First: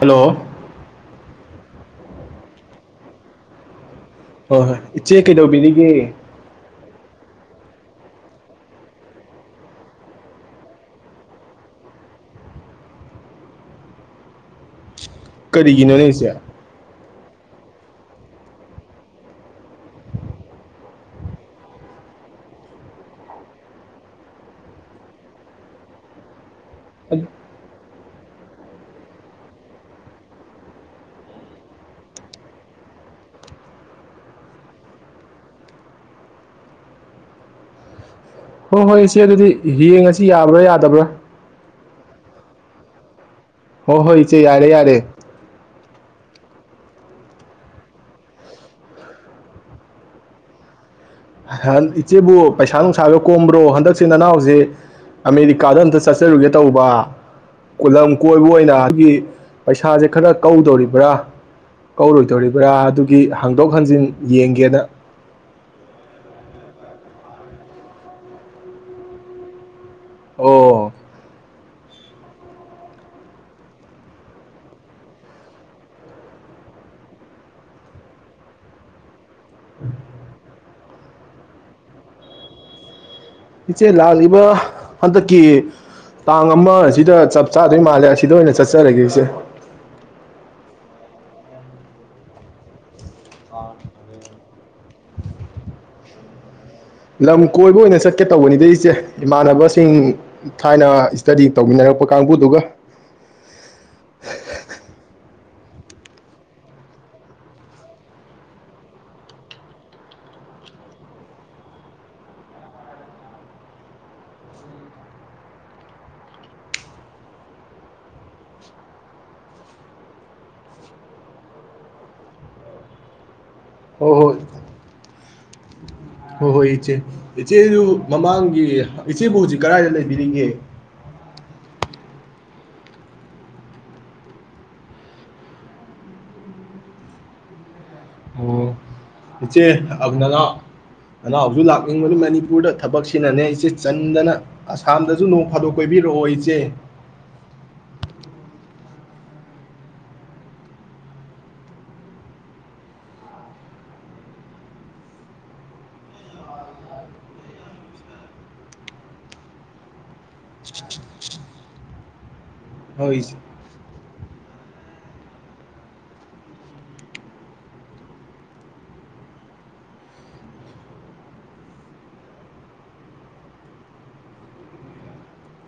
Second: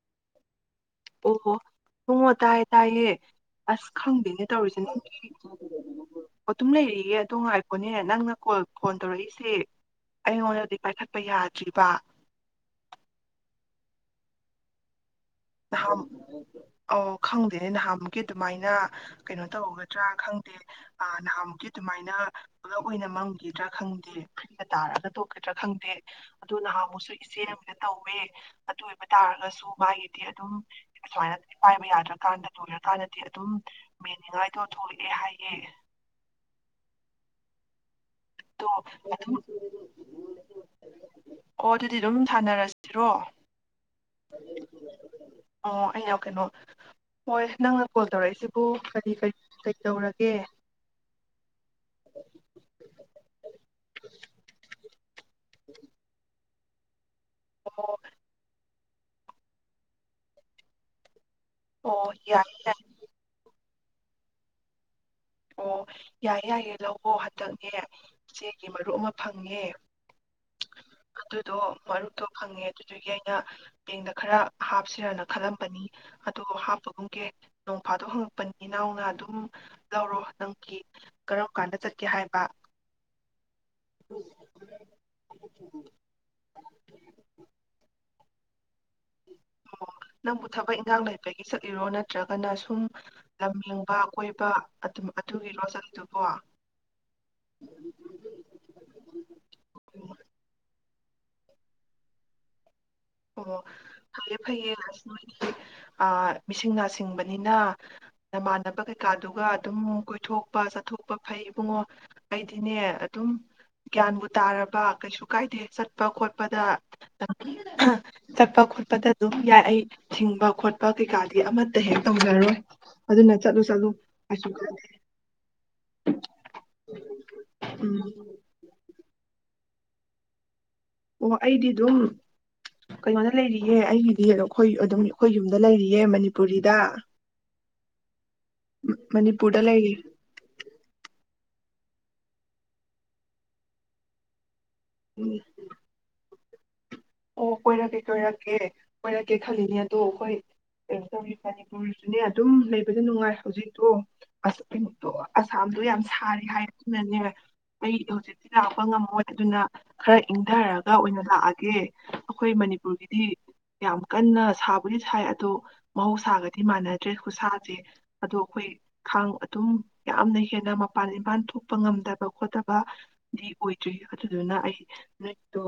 Hello ꯑꯣ ꯕꯨꯡꯉꯣ ꯇꯥꯏꯌꯦ ꯇꯥꯏꯌꯦ ꯑꯁ ꯈꯪꯗꯦꯅꯦ ꯍꯣꯏ ꯍꯣꯏ ꯇꯧꯔꯤꯁꯤꯅꯦ ꯏꯆꯦ ꯀꯩꯗꯧꯕꯤꯔꯤꯒꯦ ꯑꯗꯨꯝ ꯂꯩꯔꯤ ꯑꯗꯨ ꯉꯥꯏꯈꯣꯅꯦ ꯅꯪꯅ ꯀꯣꯜ ꯐꯣꯟ ꯇꯧꯔꯛꯏꯁꯦ ꯑꯩꯉꯣꯟꯗꯗꯤ ꯄꯥꯏꯈꯠꯄ ꯌꯥꯗ꯭ꯔꯤꯕ ꯊ ꯀꯔꯤꯒꯤꯅꯣꯅꯦ ꯏꯆꯦ ꯑꯣ ꯈꯪꯗꯦꯅꯦ ꯅꯍꯥꯃꯨꯛꯀꯤ ꯑꯗꯨꯃꯥꯏꯅ ꯀꯩꯅꯣ ꯇꯧꯒꯗ꯭ꯔꯥ ꯈꯪꯗꯦ ꯑ ꯅꯍꯥꯃꯨꯛꯀꯤ ꯑꯗꯨꯃꯥꯏꯅ ꯄꯨꯂꯞ ꯑꯣꯏꯅ ꯃꯝꯈꯤꯗ꯭ꯔꯥ ꯈꯪꯗꯦ ꯐ꯭ꯔꯤꯗ ꯇꯥꯔꯒ ꯇꯣꯛꯀꯗ꯭ꯔꯥ ꯈꯪꯗꯦ ꯑꯗꯨ ꯅꯍꯥꯃꯨꯛꯁꯨ ꯏꯆꯦ ꯑꯃꯅ ꯇꯧꯋꯦ ꯑꯗꯨ ꯑꯣꯏꯕ ꯇꯥꯔꯒꯁꯨ ꯃꯥꯒꯤ ꯑꯗꯨꯝ ꯑꯁꯨꯃꯥꯏꯅ ꯄꯥꯏꯕ ꯌꯥꯗ꯭ꯔꯀꯥꯟꯗ ꯂꯣꯏꯔꯀꯥꯟꯗꯗꯤ ꯑꯗꯨꯝ ꯃꯦꯟꯅꯤꯡꯉꯥꯏꯗꯣ ꯊꯣꯛꯂꯛꯑꯦ ꯍꯥꯏꯌꯦ ꯑꯗꯣ ꯍꯣꯏ ꯍꯣꯏ ꯏꯆꯦ ꯑꯗꯨꯝ ꯑꯗꯨꯗꯤ ꯌꯦꯡꯉꯁꯤ ꯌꯥꯕ꯭ꯔꯥ ꯌꯥꯗꯕ꯭ꯔꯥ ꯑꯣ ꯑꯗꯨꯗꯤ ꯑꯗꯨꯝ ꯊꯥꯅꯔꯁꯤꯔꯣ ꯍꯣ ꯍꯣꯏ ꯏꯆꯦ ꯌꯥꯔꯦ ꯌꯥꯔꯦ ꯑꯣ ꯑꯩꯅ ꯀꯩꯅꯣ ꯍꯣꯏ ꯅꯪꯅ ꯀꯣꯜ ꯇꯧꯔꯛꯏꯁꯤꯕꯨ ꯀꯔꯤꯔꯤ ꯀꯩꯗꯧꯔꯒꯦ ꯏꯆꯦꯕꯨ ꯄꯩꯁꯥ ꯅꯨꯡꯁꯥꯒ ꯀꯣꯝꯕ꯭ꯔꯣ ꯍꯟꯗꯛꯁꯤ ꯅꯅꯥꯎꯖꯤ ꯑꯃꯦꯔꯤꯀꯥꯗ ꯑꯝꯇ ꯆꯠ ꯆꯔꯨꯒꯦ ꯇꯧꯕ ꯀ ꯑꯣ ꯂꯝ ꯀꯣꯏꯕ ꯑꯣꯏꯅ ꯒꯤ ꯄꯩꯁꯥꯁꯦ ꯈꯔ ꯀꯧꯗꯧꯔꯤꯕ꯭ꯔꯥ ꯑꯣ ꯌꯥꯏꯌꯦ ꯀꯧꯔꯣꯏꯗꯧꯔꯤꯕ꯭ꯔꯥ ꯑꯗꯨꯒꯤ ꯍꯪ ꯍꯟꯗꯣꯛ ꯍꯟꯖꯤꯟ ꯌꯦꯡꯒꯦꯅ ꯑꯣ ꯌꯥꯏ ꯌꯥꯏꯌꯦꯦ ꯂꯋꯣ ꯍꯟꯗꯛꯅꯦ ꯏꯆꯦꯒꯤ ꯃꯔꯨꯞ ꯑꯃ ꯐꯪꯉꯦ ꯑꯣ ꯑꯗꯨꯗꯣ ꯃꯔꯨꯞꯇꯣ ꯐꯪꯉꯦ ꯑꯗꯨꯗꯨꯒꯤ ꯑꯩꯅ ꯕꯦꯡꯗ ꯈꯔ ꯍꯥꯞꯁꯤꯔꯅ ꯈꯜꯂꯝꯕꯅꯤ ꯑꯗꯣ ꯍꯥꯞꯄꯒꯨꯝꯒꯦ ꯅꯣꯡꯐꯥꯗꯣꯛ ꯍꯪꯉꯛꯄꯅꯤ ꯏꯅꯥꯎꯅ ꯑꯗꯨꯝ ꯂꯧꯔꯣ ꯅꯪꯀꯤ ꯀꯔꯝ ꯀꯥꯟꯗ ꯆꯠꯀꯦ ꯍꯥꯏꯕ ꯏꯆꯦ ꯂꯥꯛꯂꯤꯕ ꯍꯟꯗꯛꯀꯤ ꯇꯥꯡ ꯑꯃꯁꯤꯗ ꯆꯞ ꯆꯥꯗꯩ ꯃꯥꯜꯂꯦ ꯑꯁꯤꯗ ꯑꯣꯏꯅ ꯆꯠ ꯑꯣ ꯅꯪꯕꯨ ꯊꯕꯛ ꯏꯟꯈꯥꯡ ꯂꯩ ꯒꯤ ꯆꯠꯂꯤꯔꯣ ꯅꯠꯇ꯭ꯔꯒꯅ ꯁꯨꯝ ꯂꯝ ꯌꯦꯡꯕ ꯀꯣꯏꯕ ꯑꯗꯨ ꯑꯗꯨꯒꯤꯔꯣ ꯆꯠꯂꯤꯗꯨꯕꯣ ꯂꯝ ꯀꯣꯏꯕ ꯑꯣꯏꯅ ꯆꯠꯀꯦ ꯇꯧꯕꯅꯤꯗ ꯏꯆꯦ ꯏꯃꯥꯟꯅꯕꯁꯤꯡ ꯊꯥꯏꯅ ꯏꯁ꯭ꯇꯗꯤ ꯇꯧꯃꯤꯟꯅꯔꯛꯄ ꯀꯥꯡꯕꯨꯗꯨꯒ ꯑꯣ ꯐꯌꯦ ꯐꯩꯌꯦ ꯑ ꯃꯤꯁꯤꯡ ꯅꯥ ꯁꯤꯡꯕꯅꯤꯅ ꯅꯃꯥꯟꯅꯕ ꯀꯩꯀꯥꯗꯨꯒ ꯑꯗꯨꯝ ꯀꯣꯏꯊꯣꯛꯄ ꯆꯠꯊꯣꯛꯄ ꯐꯩ ꯏꯕꯨꯡꯉꯣ ꯑꯩꯗꯤꯅꯦ ꯑꯗꯨꯝ ꯒ꯭ꯌꯥꯟꯕꯨ ꯇꯥꯔꯕ ꯀꯩꯁꯨ ꯀꯥꯏꯗꯦ ꯆꯠꯄ ꯈꯣꯠꯄꯗ ꯆꯠꯄ ꯈꯣꯠꯄꯗ ꯑꯗꯨꯝ ꯌꯥꯏ ꯑꯩ ꯊꯤꯡꯕ ꯈꯣꯠꯄ ꯀꯩꯀꯥꯗꯤ ꯑꯃꯠꯇ ꯍꯦꯛ ꯇꯧꯖꯔꯣꯏ ꯑꯗꯨꯅ ꯆꯂꯣ ꯆꯂꯨ ꯍꯣꯍꯣꯏ ꯏꯆꯦ ꯏꯆꯦꯗꯨ ꯎꯝ ꯃꯃꯥꯡꯒꯤ ꯏꯆꯦꯕꯨꯖꯤ ꯀꯗꯥꯏꯗ ꯂꯩꯕꯤꯔꯤꯒꯦ ꯑꯣ ꯑꯩꯗꯤ ꯑꯗꯨꯝ ꯀꯩꯅꯣꯗ ꯂꯩꯔꯤꯌꯦ ꯑꯩꯒꯤꯗꯤ ꯑꯩꯈꯣꯏ ꯑꯗꯨꯝ ꯑꯩꯈꯣꯏ ꯌꯨꯝꯗ ꯂꯩꯔꯤꯌꯦ ꯃꯅꯤꯄꯨꯔꯤꯗ ꯑꯣ ꯃꯅꯤꯄꯨꯔꯗ ꯏꯆꯦ ꯂꯩꯔꯤ ꯑꯅꯅ ꯅꯅꯥꯎꯁꯨ ꯂꯥꯛꯅꯤꯡꯕꯅꯤ ꯃꯅꯤꯄꯨꯔꯗ ꯊꯕꯛꯁꯤꯅꯅꯦ ꯏꯆꯦ ꯆꯤꯟꯗꯅ ꯑꯁꯥꯝꯗꯁꯨ ꯎꯝ ꯅꯣꯡ ꯐꯥꯗꯣꯛ ꯀꯣꯏꯕꯤꯔꯛꯑꯣ ꯏꯆꯦ ꯑꯣ ꯀꯣꯏꯔꯛꯀꯦ ꯀꯣꯏꯔꯛꯀꯦ ꯀꯣꯏꯔꯛꯀꯦ ꯈꯜꯂꯤꯅꯦ ꯑꯗꯣ ꯑꯩꯈꯣꯏ ꯀꯩꯅꯣ ꯇꯧꯔꯤ ꯃꯅꯤꯄꯨꯔꯁꯨꯅꯦ ꯑꯗꯨꯝ ꯂꯩꯕꯗꯤ ꯅꯨꯡꯉꯥꯏ ꯍꯧꯖꯤꯛꯇꯣ ꯀꯩꯅꯣ ꯑꯁꯥꯝꯗꯣ ꯌꯥꯝ ꯁꯥꯔꯦ ꯍꯥꯏꯗꯨꯅꯅꯦ ꯑꯩ ꯍꯧꯖꯤꯛꯇꯤ ꯂꯥꯛꯄ ꯉꯝꯃꯣꯏ ꯑꯗꯨꯅ ꯈꯔ ꯏꯪꯊꯔꯒ ꯑꯣꯏꯅ ꯂꯥꯛꯑꯒꯦ [unintelligible] ꯑꯩꯈꯣꯏ ꯍꯣꯏ ꯃꯅꯤꯄꯨꯔꯒꯤꯗꯤ ꯌꯥꯝ ꯀꯟꯅ ꯁꯥꯕꯒꯤ ꯁꯥꯏ ꯑꯗꯣ ꯃꯍꯧꯁꯥꯒꯗꯤ ꯃꯥꯟꯅꯗ꯭ꯔꯦ ꯈꯨꯁꯥꯁꯦ ꯑꯗꯣ ꯑꯩꯈꯣꯏ ꯈꯥꯡ ꯑꯗꯨꯝ ꯌꯥꯝꯅ ꯍꯦꯟꯅ ꯃꯄꯥꯟ ꯏꯝꯄꯥꯟ ꯊꯣꯛꯄ ꯉꯝꯗꯕ ꯈꯣꯠꯇꯕ ꯗꯤ ꯑꯣꯏꯗ꯭ꯔꯤ ꯑꯗꯨꯗꯨꯅ ꯑꯩ ꯅꯨꯔꯤꯛꯇꯣ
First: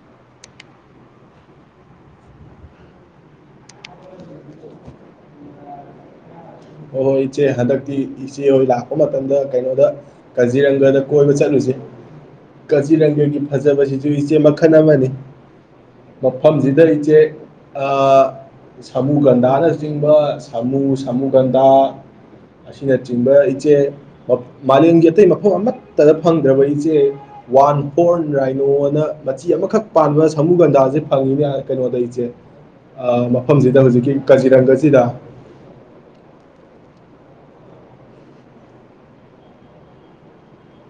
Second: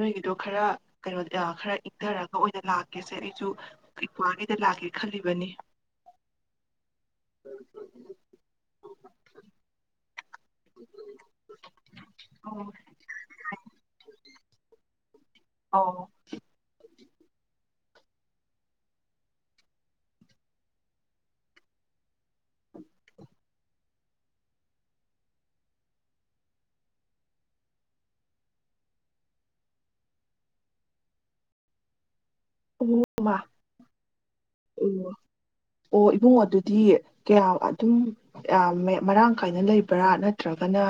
ꯅꯣꯏꯒꯤꯗꯣ ꯈꯔ ꯀꯩꯅꯣ ꯈꯔ ꯏꯪꯊꯔꯒ ꯑꯣꯏꯅ ꯂꯥꯛꯀꯦꯁꯦ ꯑꯩꯁꯨ ꯏꯀ꯭ꯋꯥꯒꯤꯗ ꯂꯥꯛꯀꯦ ꯈꯜꯂꯤꯕꯅꯤ ꯍ ꯍꯣꯏ ꯏꯆꯦ ꯍꯟꯗꯛꯇꯤ ꯏꯆꯦ ꯍꯣꯏ ꯂꯥꯛꯄ ꯃꯇꯝꯗ ꯀꯩꯅꯣꯗ ꯀꯥꯖꯤꯔꯪꯒꯗ ꯀꯣꯏꯕ ꯆꯠꯂꯨꯁꯦ ꯑꯣ ꯀꯥꯖꯤꯔꯪꯒꯒꯤ ꯐꯖꯕ ꯁꯤꯁꯨꯨ ꯏꯆꯦꯃꯛ ꯈꯟ ꯑꯃꯅꯤ ꯑꯧ ꯃꯐꯝ ꯁꯤꯗꯏꯆꯦ ꯁꯥꯃꯨ ꯒꯟꯙꯅ ꯆꯤꯡꯕ ꯁꯥꯃꯨ ꯁꯥꯃꯨ ꯒꯟꯗꯥ ꯑꯁꯤꯅꯆꯤꯡꯕ ꯏꯆꯦ ꯃꯥꯂꯦꯝꯒꯤ ꯑꯇꯩ ꯃꯐꯝ ꯑꯃꯠꯇꯗ ꯐꯪꯗ꯭ꯔꯕ ꯏꯆꯦ ꯋꯥꯟ ꯐꯣꯔ ꯔꯥꯏꯅꯣꯅ ꯃꯆꯤ ꯑꯃꯈꯛ ꯄꯥꯟꯕ ꯁꯃꯨꯒꯟꯗꯥꯁꯦ ꯐꯪꯉꯤꯅꯦ ꯀꯩꯅꯣꯗ ꯏꯆꯦ ꯏꯃꯥ ꯃꯐꯝꯁꯤꯗ ꯍꯧꯖꯤꯛꯀꯤ ꯀꯖꯤꯔꯪꯒꯁꯤꯗ ꯗꯤ ꯀꯌꯥ ꯑꯗꯨꯝ ꯃꯔꯥꯡ ꯀꯥꯏꯅ ꯂꯩꯕ꯭ꯔꯥ ꯅꯠꯇ꯭ꯔꯒꯅ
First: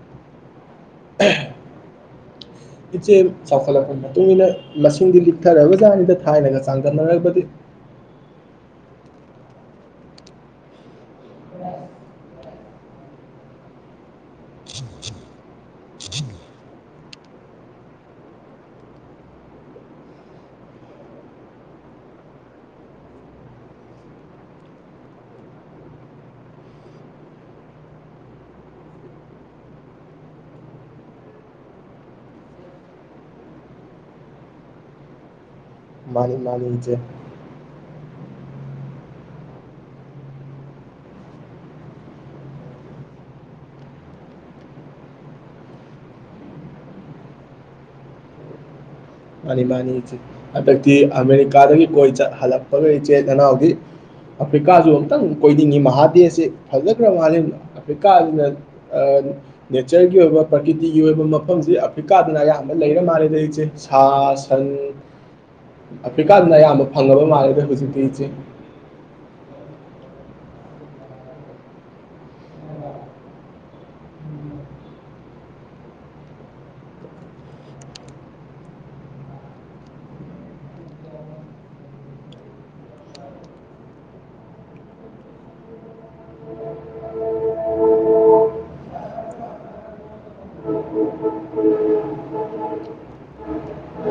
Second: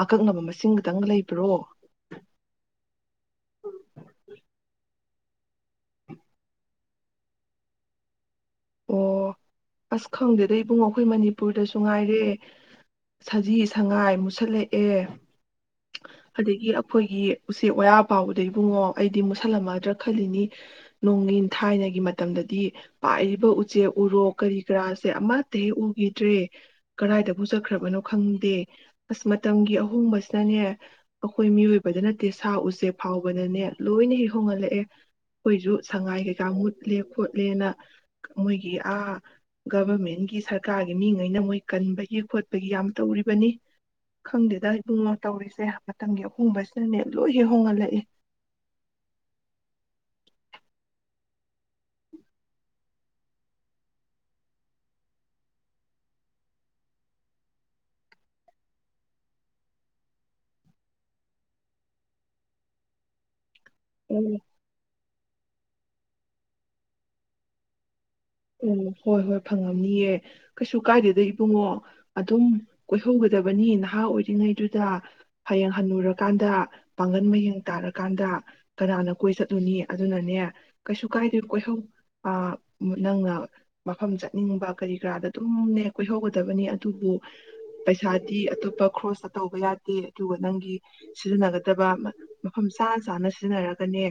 ꯑꯀꯛꯅꯕ ꯃꯁꯤꯡ ꯈꯤ ꯇꯪ ꯂꯩꯕ꯭ꯔꯣ ꯏꯆꯦ ꯆꯥꯎꯈꯠꯂꯛꯄꯩ ꯃꯇꯨꯝ ꯏꯟꯅ ꯁꯤꯡꯗꯤ ꯂꯤꯛꯊꯔꯕ ꯖꯥꯠꯅꯤꯗ ꯊꯥꯏꯅꯒ ꯆꯥꯡꯗꯝꯅꯔꯕꯗꯤ ꯑꯣ ꯑꯁ ꯈꯪꯗꯦꯗ ꯏꯕꯨꯡꯉꯣ ꯑꯩꯈꯣꯏ ꯃꯅꯤꯄꯨꯔꯗꯁꯨ ꯉꯥꯏꯔꯦ ꯁꯖꯤ ꯁꯉꯥꯏ ꯃꯨꯠꯁꯜꯂꯛꯑꯦ ꯑꯗꯒꯤ ꯑꯩꯈꯣꯏꯒꯤ ꯎꯆꯦꯛ ꯋꯥꯌꯥ ꯄꯥꯎꯕꯗ ꯏꯕꯨꯡꯉꯣ ꯑꯩꯗꯤ ꯃꯨꯠꯁꯜꯂꯝꯃꯗ꯭ꯔꯥ ꯈꯜꯂꯤꯅꯤ ꯅꯣꯡꯒꯤꯟ ꯊꯥꯏꯅꯒꯤ ꯃꯇꯝꯗꯗꯤ ꯄꯥꯏꯔꯤ ꯎꯆꯦꯛ ꯎꯔꯣ ꯀꯔꯤ ꯀꯔꯥꯁꯦ ꯑꯃꯠꯇ ꯍꯦꯛ ꯎꯈꯤꯗ꯭ꯔꯦ ꯀꯗꯥꯏꯗꯕꯨ ꯆꯠꯈ꯭ꯔꯕꯅꯣ ꯈꯪꯗꯦ ꯑꯁ ꯃꯇꯝꯒꯤ ꯑꯍꯣꯡꯕꯁꯤꯅꯅꯦ ꯑꯩꯈꯣꯏ ꯃꯤꯑꯣꯏꯕꯗ ꯅꯠꯇꯦ ꯁꯥ ꯎꯆꯦꯛ ꯐꯥꯎꯕꯗꯅꯦ ꯂꯣꯏꯅ ꯍꯦꯛ ꯍꯣꯡꯍꯜꯂꯛꯑꯦ ꯑꯈꯣꯏꯁꯨ ꯁꯉꯥꯏ ꯃꯥꯅꯤ ꯀꯩꯀꯥ ꯃꯥꯅꯤ ꯏꯆꯦ ꯃꯨꯠꯂꯦ ꯈꯣꯠꯂꯦꯅ ꯃꯣꯏꯒꯤ ꯑꯥ ꯒꯚꯔꯃꯦꯟꯒꯤ ꯁꯔꯀꯥꯔꯒꯤ ꯃꯤꯉꯩꯅ ꯃꯣꯏ ꯀꯟꯕꯒꯤ ꯈꯣꯠꯄꯒꯤ ꯌꯥꯝ ꯇꯧꯔꯤꯕꯅꯤ ꯈꯪꯗꯦꯗ ꯏꯕꯨꯡꯉꯣ ꯇꯧꯔꯤꯁꯦ ꯃꯇꯝꯒꯤ ꯑꯍꯣꯡꯕꯁꯤꯅꯅꯦ ꯂꯣꯏ ꯍꯦꯛ ꯍꯣꯡꯍꯜꯂꯛꯏ ꯃꯥꯅꯤ ꯃꯥꯅꯤ ꯏꯆꯦ ꯍꯟꯗꯛꯇꯤ ꯑꯃꯦꯔꯤꯀꯥꯗꯒꯤ ꯀꯣꯏ ꯆꯠ ꯍꯜꯂꯛꯄꯒ ꯏꯆꯦ ꯅꯅꯥꯎꯗꯤ ꯑꯐ꯭ꯔꯤꯀꯥꯁꯨ ꯑꯃꯨꯛꯇꯪ ꯀꯣꯏꯅꯤꯡꯉꯤ ꯃꯍꯥꯗꯦꯁꯤ ꯐꯖꯈ꯭ꯔ ꯃꯥꯜꯂꯤ ꯑꯐ꯭ꯔꯤꯀꯥꯁꯤꯅ ꯅꯦꯆꯔꯒꯤ ꯑꯣꯏꯕ ꯄ꯭ꯔꯀꯤꯇꯤꯒꯤ ꯑꯣꯏꯕ ꯃꯐꯝꯁꯤ ꯑꯐ꯭ꯔꯤꯀꯥꯗꯅ ꯑꯌꯥꯝꯕ ꯂꯩꯔ ꯃꯥꯜꯂꯦꯗ ꯏꯆꯦ ꯊꯥꯁꯟ ꯑꯐ꯭ꯔꯤꯀꯥꯗꯅ ꯑꯌꯥꯝꯕ ꯐꯪꯉꯕ ꯃꯥꯥꯟꯂꯗꯦ ꯍꯧꯖꯤꯛꯇꯤ ꯏꯆꯦ ꯑꯣ ꯍꯣꯏ ꯍꯣꯏ ꯐꯪꯉꯝꯅꯤꯌꯦ ꯀꯩꯁꯨ ꯀꯥꯏꯗꯦꯗ ꯏꯕꯨꯡꯉꯣ ꯑꯗꯨꯝ ꯀꯣꯏꯍꯧꯒꯗꯕꯅꯤ ꯅꯍꯥ ꯑꯣꯏꯔꯤꯉꯩꯗꯨꯗ ꯍꯌꯦꯡ ꯍꯜꯂꯨꯔꯀꯥꯟꯗ ꯄꯥꯡꯒꯜ ꯃꯌꯦꯡ ꯇꯥꯔꯀꯥꯟꯗ ꯀꯅꯥꯅ ꯀꯣꯏ ꯆꯠꯂꯨꯅꯤ ꯑꯗꯨꯅꯅꯦ ꯀꯩꯁꯨ ꯀꯥꯏꯗꯦ ꯀꯣꯏꯍꯧ ꯑ ꯅꯪꯅ ꯃꯐꯝ ꯆꯠꯅꯤꯡꯕ ꯀꯔꯤ ꯀꯔꯥꯗ ꯑꯗꯨꯝꯅꯦ ꯀꯣꯏꯍꯧꯒꯗꯕꯅꯤ ꯑꯗꯨꯕꯨ ꯄꯩꯁꯥꯗꯤ ꯑꯇꯣꯞꯄ ꯈ꯭ꯔꯣꯁꯇ ꯇꯧꯕ ꯌꯥꯗꯦ ꯑꯗꯨꯒ ꯅꯪꯒꯤ ꯁꯤꯖꯤꯟꯅꯒꯗꯕ ꯃꯐꯝ ꯆꯥꯅ ꯆꯥꯅ ꯁꯤꯖꯤꯟꯅꯔꯒꯅꯦ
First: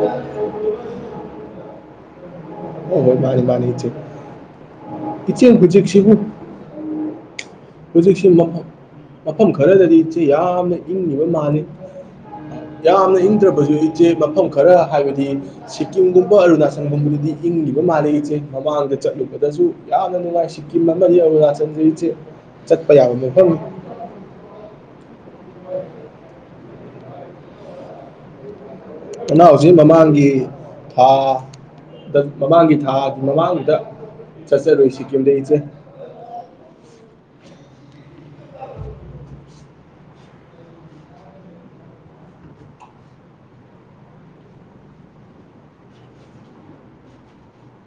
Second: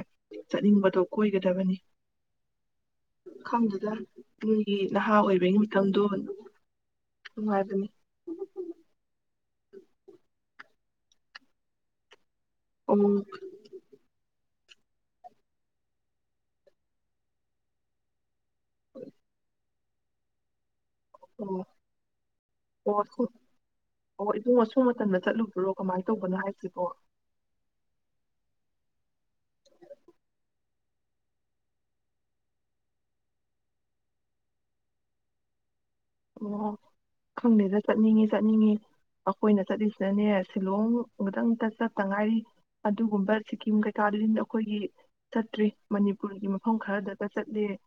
ꯆꯠꯅꯤꯡꯕꯗꯣ ꯀꯣꯏꯒꯗꯕꯅꯤ ꯍꯣꯏ ꯍꯣꯏ ꯃꯥꯅꯤ ꯃꯥꯅꯤ ꯏꯆꯦ ꯈꯪꯗꯦꯗ ꯅꯣꯏꯒꯤ ꯅꯍꯥ ꯏꯆꯦ ꯑꯣꯏꯕꯒꯤ ꯃꯇꯝꯗꯣ ꯍꯧꯖꯤꯛꯁꯤꯕꯨ ꯅꯨꯡꯉꯥꯏꯕꯅꯤ ꯍꯧꯖꯤꯛꯁꯤ ꯑꯐꯝ ꯈꯔꯗꯗꯤ ꯆꯦ ꯌꯥꯝꯅ ꯏꯪꯉꯕ ꯃꯥꯜꯂꯤ ꯑꯣ ꯌꯥꯝꯅ ꯍꯤꯡꯗ꯭ꯔꯕꯁꯨ ꯏꯆꯦ ꯃꯐꯝ ꯈꯔ ꯍꯥꯏꯕꯗꯤ ꯁꯤꯀꯤꯝꯒꯨꯝꯕ ꯑꯔꯨꯅꯥꯆꯜꯒꯨꯝꯕꯗꯗꯤ ꯏꯪꯂꯤꯕ ꯃꯥꯥꯟꯅꯩ ꯏꯆꯦ ꯃꯃꯥꯡꯗ ꯆꯠꯂꯨꯕꯗꯁꯨ ꯌꯥꯝꯅ ꯅꯨꯪꯉꯥꯏ ꯁꯤꯀꯤꯝ ꯑꯃꯗꯤ ꯑꯣ ꯑꯔꯨꯅꯆꯜꯗꯥꯗꯤ ꯏꯆꯦ ꯆꯠꯄ ꯌꯥꯕꯥ ꯃꯐꯝꯅꯤ ꯑꯊꯨꯕ ꯃꯇꯝꯟꯗ ꯆꯠꯂꯨꯕ꯭ꯔꯣ ꯀꯃꯥꯏꯅ ꯇꯧꯕꯅꯣ ꯍꯥꯏꯁꯤꯕꯣ ꯅꯥ ꯅꯥꯑꯣꯁꯦ ꯃꯃꯥꯡꯒꯤ ꯊꯥ ꯃꯃꯥꯡꯒꯤ ꯊꯥ ꯑꯗꯨ ꯃꯃꯥꯡꯗ ꯆꯠꯆꯔꯨꯏ ꯁꯤꯀꯤꯝꯗ ꯏꯆꯦ ꯑꯣ ꯈꯪꯗꯦꯗ ꯆꯠꯅꯤꯡꯉꯤ ꯆꯠꯅꯤꯡꯉꯤ ꯑꯩꯈꯣꯏꯅ ꯆꯠꯂꯤꯁꯤꯅꯅꯦ ꯁꯤꯂꯣꯡ ꯑꯃꯛꯇꯪꯇ ꯆꯠꯇ ꯉꯥꯏꯔꯤ ꯑꯗꯨꯒꯨꯝꯕ ꯁꯤꯀꯤꯝ ꯀꯩꯀꯥꯗꯨꯗꯤ ꯑꯩꯈꯣꯏꯒꯤ ꯆꯠꯇ꯭ꯔꯤ ꯃꯅꯤꯄꯨꯔꯒꯤ ꯃꯐꯝ ꯈꯔꯗꯒ ꯆꯠꯂꯤꯦ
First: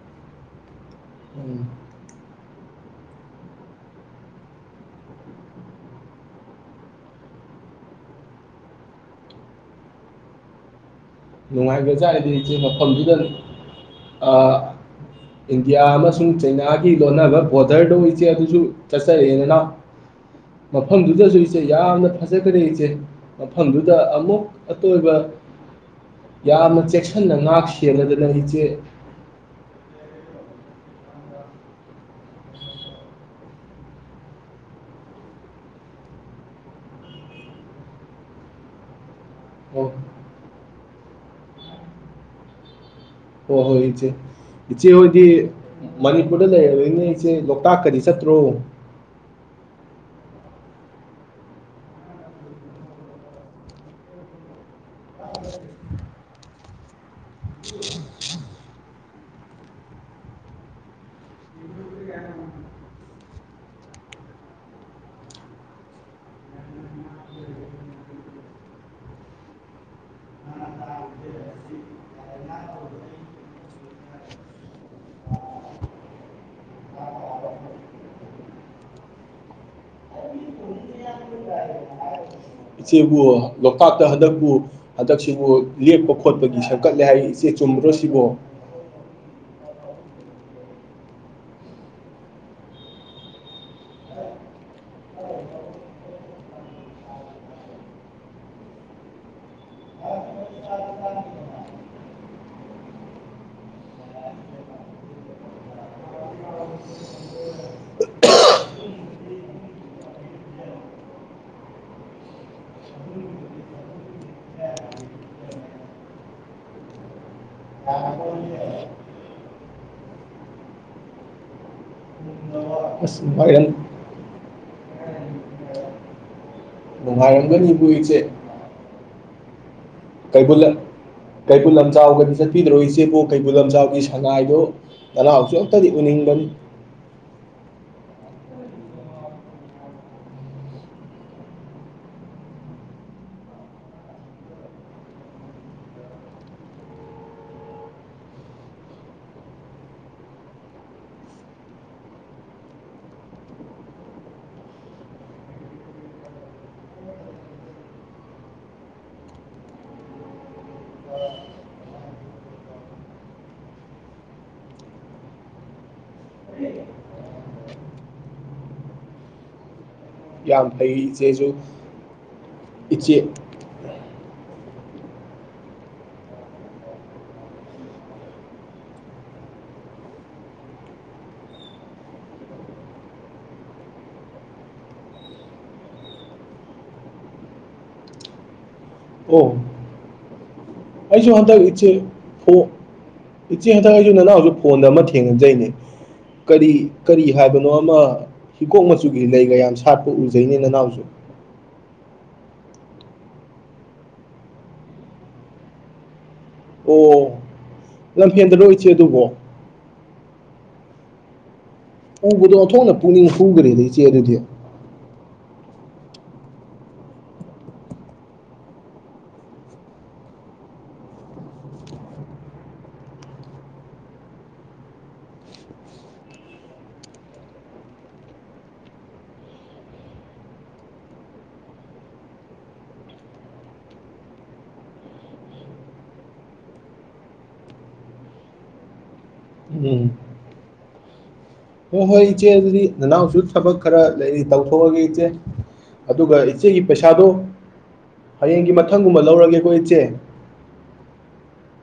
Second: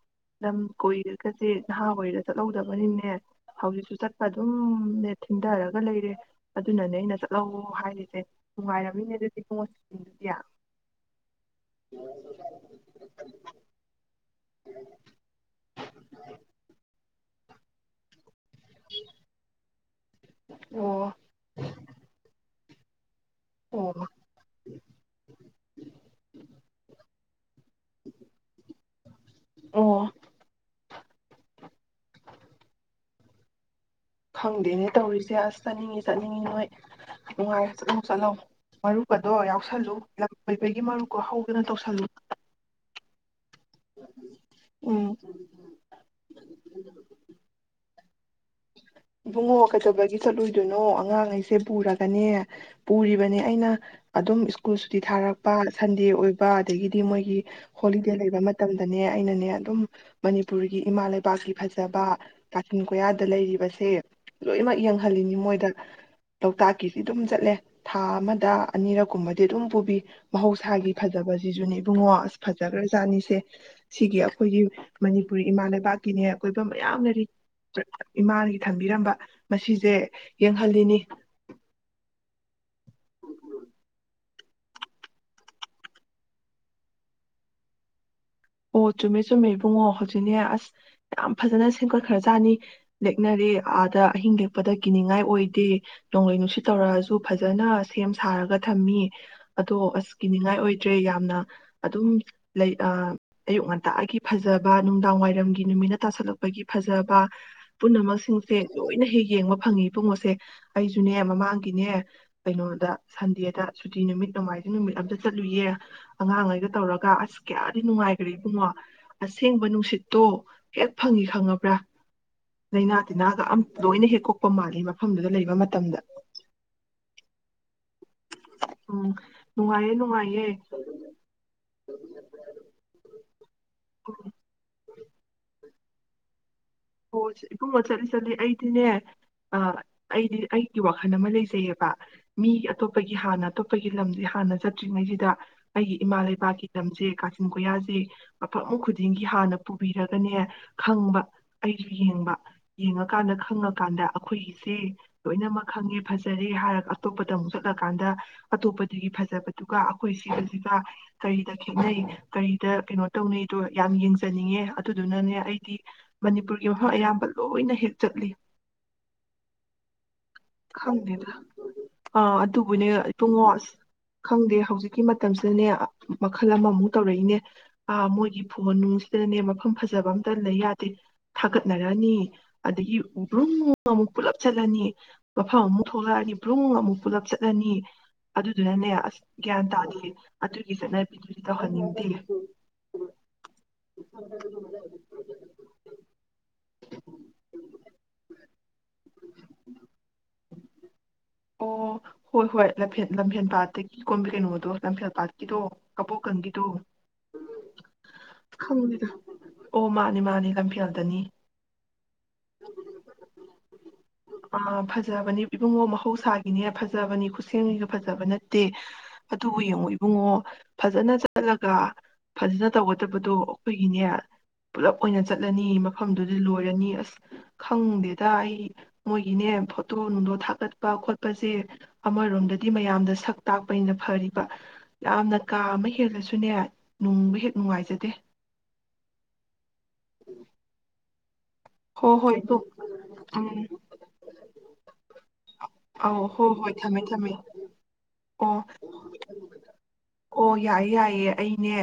ꯂꯝ ꯀꯣꯏꯔꯒꯁꯦ ꯅꯍꯥ ꯑꯣꯏꯔꯒ ꯆꯠꯍꯧꯗꯕꯅꯤꯅꯦ ꯍꯧꯖꯤꯛꯁꯨ ꯆꯠꯄ ꯑꯗꯨꯝꯅꯦ ꯊꯤꯟꯊꯔꯒ ꯂꯩꯔꯦ ꯑꯗꯨꯅꯅꯦ ꯑꯩꯅ ꯆꯠꯍꯣ ꯍꯥꯏꯔꯤꯁꯦ ꯅꯨꯡꯉꯥꯏꯔꯝꯃꯤꯅꯦ ꯑꯗꯨꯗꯤ ꯄꯨꯡꯗꯨꯗꯤ ꯅꯨꯡꯉꯥꯏꯕꯖꯥꯠ ꯍꯥꯏꯗꯤ ꯏꯆꯦ ꯃꯐꯝꯗꯨꯗ ꯏꯟꯗꯤꯌꯥ ꯑꯃꯁꯨꯡ ꯆꯩꯅꯥꯒꯤ ꯂꯣꯟꯅꯕ ꯕꯣꯔꯗꯔꯗꯣ ꯏꯆꯦ ꯑꯗꯨ ꯗꯨ ꯆꯠꯆꯔꯛꯏ ꯅꯥꯅꯥꯑꯣ ꯃꯐꯝꯗꯨꯗꯁꯨ ꯏꯆꯦ ꯌꯥꯝꯅ ꯐꯖꯈ꯭ꯔꯦ ꯀ ꯑꯣ ꯃꯐꯝꯗꯨꯗ ꯑꯃꯨꯛ ꯑꯇꯣꯏꯕ ꯌꯥꯝꯅ ꯆꯦꯛꯁꯤꯟꯅ ꯉꯥꯛ ꯁꯦꯅꯗꯅ ꯏꯆꯦ ꯑꯣ ꯈꯪꯗꯦꯅꯦ ꯇꯧꯔꯤꯁꯦ ꯑꯁ ꯆꯠꯅꯤꯡꯉ ꯆꯠꯅꯤꯡꯉꯤ ꯅꯣꯏ ꯅꯨꯡꯉꯥꯏꯔ ꯆꯠꯂꯧ ꯆꯠꯂꯧ ꯃꯔꯨꯞ ꯄꯗꯣ ꯑꯣ ꯌꯥꯎꯁꯜꯂꯨ [unintelligible] ꯃꯔꯨꯞꯀꯣ ꯍꯧꯗꯅ ꯇꯧꯁꯜꯂꯨ ꯑꯣ ꯍꯣꯏ ꯏꯆꯦ ꯎꯝ ꯏꯆꯦꯍꯣꯌꯗꯤ ꯃꯅꯤꯄꯨꯔꯗ ꯂꯩꯔꯃꯤꯟ ꯏꯆꯦ ꯂꯣꯀ ꯇꯥꯛꯀꯗꯤ ꯆꯠꯇ꯭ꯔꯣ ꯏꯕꯨꯡꯉꯣꯛꯀꯗꯕꯒꯤ ꯆꯠꯂꯨꯏꯗꯣꯏꯅꯣ ꯑꯉꯥꯡꯈꯩꯁꯦ ꯄꯨꯔꯒꯅꯦ ꯄꯨꯔꯤꯕꯅꯦ ꯑꯩꯅ ꯑꯗꯨꯝ ꯁ꯭ꯀꯨꯜ ꯁꯨꯇꯤ ꯊꯥꯔꯛꯄ ꯁꯟꯗꯦ ꯑꯣꯏꯕ ꯑꯗꯒꯤꯗꯤ ꯃꯣꯏꯒꯤ ꯍꯣꯂꯤꯗꯦ ꯂꯩꯕ ꯃꯇꯝꯗꯅꯦ ꯑꯩꯅꯅꯦ ꯑꯗꯨꯝ ꯃꯅꯤꯄꯨꯔꯒꯤ ꯏꯃꯥ ꯂꯩꯕꯥꯛꯀꯤ ꯐꯖꯕ ꯀꯥꯆꯤꯟ ꯀꯣꯌꯥꯗ ꯂꯩꯔꯤꯕꯁꯦ ꯂꯣꯏꯅꯃꯛ ꯌꯦꯡꯍꯜꯂꯤꯅꯤ ꯃꯣꯏꯗ ꯂꯣꯛꯇꯥꯛꯀꯤꯁꯤ ꯑꯗꯨꯝ ꯆꯠꯂꯦ ꯊꯥ ꯑꯃꯗ ꯑꯅꯤꯔꯛ ꯀꯨꯝꯕꯗꯤ ꯑꯗꯨꯝ ꯄꯨꯕꯤ ꯃꯍꯧꯁꯥꯒꯤ ꯐꯖꯕꯁꯤꯁꯨꯅꯦ ꯏꯕꯨꯡꯉꯣ ꯑꯁ ꯐꯖꯈ꯭ꯔꯖꯥꯠꯅꯤꯁꯦ ꯁꯤꯒꯤ ꯑꯩꯈꯣꯏꯒꯤ ꯃꯅꯤꯄꯨꯔꯤ ꯏꯃꯥ ꯂꯩꯕꯥꯛꯀꯤꯅꯦ ꯑꯀꯣꯏꯕ ꯃꯌꯥꯝꯅꯔꯤ ꯏꯃꯥ ꯊꯝꯕꯤꯔꯝꯕ ꯃꯁꯤꯁꯦ ꯌꯦꯡꯍꯜꯂꯤꯅꯤ ꯏꯆꯦꯕꯨ ꯂꯣꯛꯇꯥꯛꯇ ꯍꯟꯗꯛꯄꯨ ꯍꯟꯗꯛꯁꯤꯕꯨ ꯂꯦꯛꯞꯄ ꯈꯣꯠꯄꯒꯤ ꯁꯛꯀꯠꯂꯦ ꯍꯥꯏ ꯏꯆꯦ ꯆꯨꯝꯕ꯭ꯔꯣ ꯁꯤꯕꯨꯣ ꯑꯣ ꯆꯨꯝꯃꯦ ꯆꯨꯝꯃꯦ ꯏꯕꯨꯡꯉꯣ ꯍꯧꯖꯤꯛꯅꯦ ꯑꯁ ꯌꯥꯝ ꯐꯖꯅ ꯁꯦꯝꯒꯠ ꯈ꯭ꯔꯖꯥꯠꯅꯤ ꯂꯦꯛꯅꯔꯦ ꯑꯥꯗ ꯑꯍꯤꯡ ꯂꯦꯛꯄꯗ ꯀꯤꯅꯤꯡꯉꯥꯏ ꯑꯣꯏꯗꯦ ꯅꯣꯡꯂꯩ ꯅꯨꯡꯁꯤꯠ ꯇꯧꯔꯛꯑꯁꯨ ꯐꯖꯅ ꯁꯦꯝ ꯁꯥꯔꯒ ꯊꯝꯃꯤ ꯑꯗꯣ ꯑꯁ ꯀꯤꯅꯤꯡꯉꯥꯏ ꯑꯣꯏꯗ꯭ꯔꯦ ꯌꯥꯝꯅ ꯑꯗꯨꯝ ꯂꯩ ꯑꯌꯨꯛ ꯉꯟꯇꯥꯒꯤ ꯐꯖꯕ ꯅꯨꯡꯗꯥꯡ ꯋꯥꯏꯔꯝꯒꯤ ꯅꯨꯃꯤꯠꯅ ꯇꯥꯁꯜꯂꯛꯄꯒꯤ ꯐꯖꯕ ꯄꯨꯝꯅꯃꯛꯁꯤꯡꯁꯦ ꯂꯣꯏꯅ ꯍꯦꯛ ꯌꯦꯡꯕ ꯐꯪꯉꯤ ꯏ ꯄꯨꯡꯉꯣꯁꯦ ꯑꯩꯁꯨꯅꯦ ꯃꯃꯥꯡꯒꯤꯅꯦ ꯀꯩꯅꯣꯗ ꯁꯟꯗꯦꯗ ꯁꯨꯇꯤ ꯅꯨꯃꯤꯠ ꯅꯣꯡꯃꯥꯏꯖꯤꯡ ꯅꯨꯃꯤꯠ ꯑꯝꯇ ꯆꯠꯂꯨꯏꯌꯦ ꯑꯉꯥꯡꯉꯩꯒ ꯇꯧꯔꯒ ꯑꯁ ꯀꯌꯥꯗꯤ ꯅꯨꯡꯉꯥꯏ [unintelligible] ꯑꯦꯕꯨꯡꯉꯣ ꯑꯁꯦꯡꯕ ꯅꯨꯡꯁꯤꯠꯇꯣ ꯍꯦꯛ ꯐꯪꯉꯤ ꯈꯪꯉꯕ꯭ꯔꯥ ꯂꯥꯏꯅꯥ ꯑꯁ ꯇꯤꯟꯅꯥꯒ ꯑ ꯅꯨꯡꯉꯥꯏꯔꯝ ꯂꯣꯏꯅ ꯍꯦꯛ ꯀꯣꯛꯄ ꯃꯥꯜꯂꯤ ꯃꯐꯝꯗꯨꯗ ꯂꯩꯕ ꯃꯇꯝꯗ ꯄꯔꯝꯒꯅꯤꯕꯨ ꯏꯆꯦ ꯎꯝ ꯅꯨꯡꯉꯥꯏ ꯀꯩ ꯕꯨꯜ ꯀꯩꯕꯨꯜ ꯂꯝ ꯖꯥꯑꯣꯌꯗꯤ ꯆꯠꯄꯤꯗꯔꯣ ꯏꯆꯦꯕꯣ ꯀꯦꯏꯕꯨꯜ ꯂꯝꯖꯥꯑꯣꯒꯤ ꯁꯉꯥꯏꯗꯨ ꯅꯅꯥꯎꯁꯨ ꯑꯝꯇꯗꯤ ꯎꯅꯤꯡꯕꯅꯤ꯫ ꯑꯣ ꯏꯕꯨꯡꯛꯣ ꯆꯠꯂꯤ ꯆꯠꯂꯤ ꯑꯩꯗꯤꯅꯦ ꯑꯩꯗꯤ ꯑꯩꯒꯤ ꯋꯥꯈꯜ ꯑꯃ ꯂꯩꯖꯩꯑꯕ ꯃꯤꯒꯤ ꯑꯇꯣꯞꯄꯒꯤ ꯍꯥꯟꯅ ꯑꯇꯣꯞꯄꯒꯤ ꯂꯝꯁꯦ ꯍꯥꯟꯅ ꯆꯠꯇ꯭ꯔꯤꯉꯩꯁꯤꯗ ꯑꯩꯒꯤ ꯏꯃꯥ ꯂꯩꯕꯥꯛꯀꯤ ꯂꯝꯁꯦ ꯀꯥꯆꯤꯟ ꯀꯣꯏꯌꯥꯁꯦ ꯃꯐꯝ ꯈꯨꯗꯤꯡꯒꯤ ꯍꯥꯟꯅ ꯄꯨꯕꯤꯔꯒꯅꯦ ꯈꯪꯕ꯫ ꯑꯩꯁꯨ ꯌꯦꯡꯕ ꯌꯦꯡꯉꯀꯥꯟꯗ ꯈꯪꯉꯀꯥꯟꯗ ꯑꯩꯈꯣꯏꯒꯤꯁꯦ ꯂꯣꯏꯅꯃꯛ ꯈꯪꯉꯦ ꯐꯖꯔꯦ ꯍꯥꯏꯔꯒ ꯑꯇꯣꯞꯄꯗ ꯑꯃꯨꯛ ꯆꯠꯂꯀꯥꯟꯗ ꯑꯇꯣꯞꯄꯗꯨꯒꯤ ꯐꯖꯕꯗꯨꯒ ꯑꯩꯈꯣꯏ ꯁꯤꯕꯁꯤꯒ ꯀꯔꯤꯗ ꯈꯦꯠꯅꯩ ꯀꯔꯤꯗ ꯀꯩꯅꯣ ꯇꯧꯅꯩꯗꯣ ꯌꯥꯝ ꯌꯦꯡꯖꯅꯤꯡꯉꯦ ꯑꯗꯨꯗꯨꯅꯅꯦ ꯑꯩꯗꯤ꯫ ꯃꯅꯤꯄꯨꫪꯒꯤ ꯃꯐꯝ ꯑꯌꯥꯝꯕ ꯂꯣꯏꯅ ꯍꯦꯛ ꯆꯠꯂꯤ꯫ ꯌꯥꯝ ꯐꯩ ꯈꯪꯗꯦꯗ ꯏꯆꯦꯁꯨ ꯑꯥ ꯑꯗꯨꯕꯨꯅꯦ ꯏꯆꯦ ꯏꯕꯨꯡꯉꯣ ꯑꯁ꯫ ꯈꯪꯗꯦ ꯍꯧꯖꯤꯛꯀꯤ ꯃꯇꯝꯁꯤꯗꯅꯦ ꯃꯈꯜ ꯑꯃꯃꯨꯛ ꯇꯧꯔꯛꯏꯅꯦ ꯑ ꯃꯣꯏꯒꯤ ꯐꯣꯟ ꯅꯨꯡꯁꯤꯗꯅꯦ ꯃꯐꯝ ꯐꯖꯕ ꯑꯝꯇ ꯂꯩ ꯌꯥꯗꯦ ꯊꯥꯒꯠꯅꯔꯛꯑꯅꯤ ꯑꯗꯒꯤ ꯒ꯭ꫪꯨꯡ ꯑꯃꯨꯛ ꯄꯨꯜꯂꯞ ꯆꯠꯂꯅꯤ꯫ ꯃꯐꯝ ꯑꯃꯨꯛ ꯊꯣꯛꯂꯛꯑꯅꯤ ꯒ꯭ꯔꯨꯡ ꯑꯃꯨꯛ ꯄꯨꯂꯞ ꯆꯠꯂꯅꯤ ꯑꯗꯨ꯫ ꯑꯣ ꯑꯗꯨꯒꯤ ꯑꯩꯁꯨ ꯆꯠꯅꯕꯤꯗꯨꯗꯤ ꯍꯟꯗꯛ ꯏꯆꯦ ꯇꯧꯍꯟꯅꯤꯡꯗꯦ ꯏꯆꯦ ꯍꯟꯗꯛ ꯑꯩꯁꯨ ꯅꯅꯥꯎꯁꯨ ꯐꯣꯟꯗ ꯑꯃ ꯊꯦꯡꯅꯖꯩꯅꯦ ꯀꯔꯤ ꯀꯔꯤ ꯍꯥꯏꯕꯅꯣ ꯑꯃ ꯍꯤꯒꫭꯛ ꯃꯆꯨꯒꯤ ꯂꯩꯒ ꯌꯥꯝ ꯁꯥꯠꯄ꯫ ꯎꯖꯩꯅꯦ ꯅꯅꯥꯎꯁꯨ꯫ ꯂꯝꯐ ꯂꯝꯐꯦꯟ ꯄꯥꯠꯇꯒꯤ ꯀꯣꯝꯕꯤ ꯀꯩꯅꯣꯗꯣ ꯂꯝꯐꯦꯜ ꯄꯥꯠꯀꯤꯗꯣ ꯀꯕꯣꯛ ꯀꯪꯒꯤ꯫ ꯑꯣ ꯂꯝꯐꯦꯜꯗꯔꫭ ꯏꯆꯦ ꯈꯪꯗꯦꯗ ꯑꯗꯨꯕꯣ꯫ ꯑꯣ ꯃꯥꯅꯦ [unintelligible] ꯎꯕꯗꯣ ꯑꯣꯊꯣꯛꯅ ꯄꯨꯛꯅꯤꯡ ꯍꯨꯈ꯭ꯔꯦꯅꯦ ꯏꯆꯦ ꯑꯗꯨꯗꯤ꯫ ꯑꯥ ꯐꯖꯕꯅꯤ ꯏꯕꯨꯡꯉꯣ ꯃꯍꯧꯁꯥꯒꯤꯅꯦ ꯐꯖꯕꯅꯤ ꯈꯨꯠꯁꯦꯝꯒꯤꯒ ꯐꯖꯕ ꯅꯠꯇꯦ ꯑꯗꯨꯕꯨ ꯌꯦꯡꯉꯣ ꯏꯕꯨꯡꯉꯣ ꯐꯖꯅ ꯆꯠꯂꯒ ꯐꯖꯅ ꯇꯧꯒꯗꯕꯗꯣ ꯑꯩꯈꯣꯏꯒꯤꯅꯦ ꯄꯨꯂꯞ ꯑꯣꯏꯅ ꯆꯠꯂꯅꯤ ꯃꯐꯝꯗꯨꯗꯤ ꯂꯣꯏꯔꯅꯤ ꯑꯁ ꯈꯪꯗꯦꯗ ꯑꯩ ꯃꯣꯏꯒꯤꯅꯦ꯫ ꯇꯣ ꯅꯨꯡꯗꯣ ꯊꯥꯛꯀꯠꯄ ꯈꯣꯠꯄꯁꯦ ꯑꯃꯔꯣꯝꯗꯗꯤ ꯃꯌꯥꯝꯗ ꯁꯛ ꯇꯥꯛꯄꯅꯤꯅ ꯐꯔꯤꯕ ꯌꯥꯝꯅ ꯀꯥ ꯑꯃ ꯍꯦꯜꯂꯁꯨꯅꯦ ꯅꯨꯡꯕ ꯍꯦꯛ ꯅꯨꯡꯉꯥꯏꯖꯗꯦ꯫ ꯎꯝ ꯍꯣꯏ ꯍꯣ ꯍꯣꯏ ꯏꯆꯦ ꯇꯣ ꯑꯗꯨꯗꯤ ꯅꯅꯥꯎꯁꯨ ꯎꯝ ꯊꯕꯛ ꯈꯔ ꯂꯩꯔꯤ ꯇꯧꯊꯣꯛꯑꯒꯦ ꯏꯆꯦ ꯑꯧ ꯑꯗꯨꯒ ꯍꯣ ꯍꯣꯏ ꯏꯆꯦꯒꯤ ꯊꯝꯃꯦ ꯄꯩꯁꯥꯗꯣ ꯊꯝꯃꯦ ꯑꯣ ꯍꯌꯦꯡꯒꯤ ꯃꯊꯪꯒꯨꯝꯕ ꯂꯧꯔꯒꯦꯀꯣ ꯏꯆꯦ꯫ ꯑꯣ ꯌꯥꯏꯌꯦ ꯌꯥꯏꯌꯦ ꯑꯩꯅꯦ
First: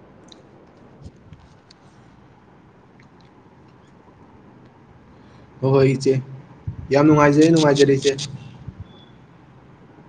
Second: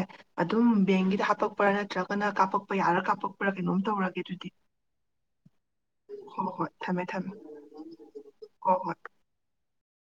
ꯑꯗꯨꯝ ꯕꯦꯡꯒꯤꯗ ꯍꯥꯞꯄꯛꯄ꯭ꯔꯥ ꯅꯠꯇ꯭ꯔꯒꯅ ꯀꯥꯞꯄꯛꯄ ꯌꯥꯔꯥ ꯀꯥꯞꯄꯛꯄ꯭ꯔꯥ ꯀꯩꯅꯣꯝ ꯇꯧꯔꯒꯦ ꯑꯗꯨꯗꯤ꯫ ꯍꯣꯏ ꯍꯣꯏ ꯏꯆꯦ ꯍꯣꯏ ꯍꯣꯏ ꯊꯝꯃꯦ ꯌꯥꯝ ꯊꯝꯃꯦ ꯅꯨꯡꯉꯥꯏꯖꯔꯦ ꯅꯨꯡꯉꯥꯏꯖꯔꯦ ꯏꯆꯦ꯫ ꯍꯣꯏ ꯍꯣꯏ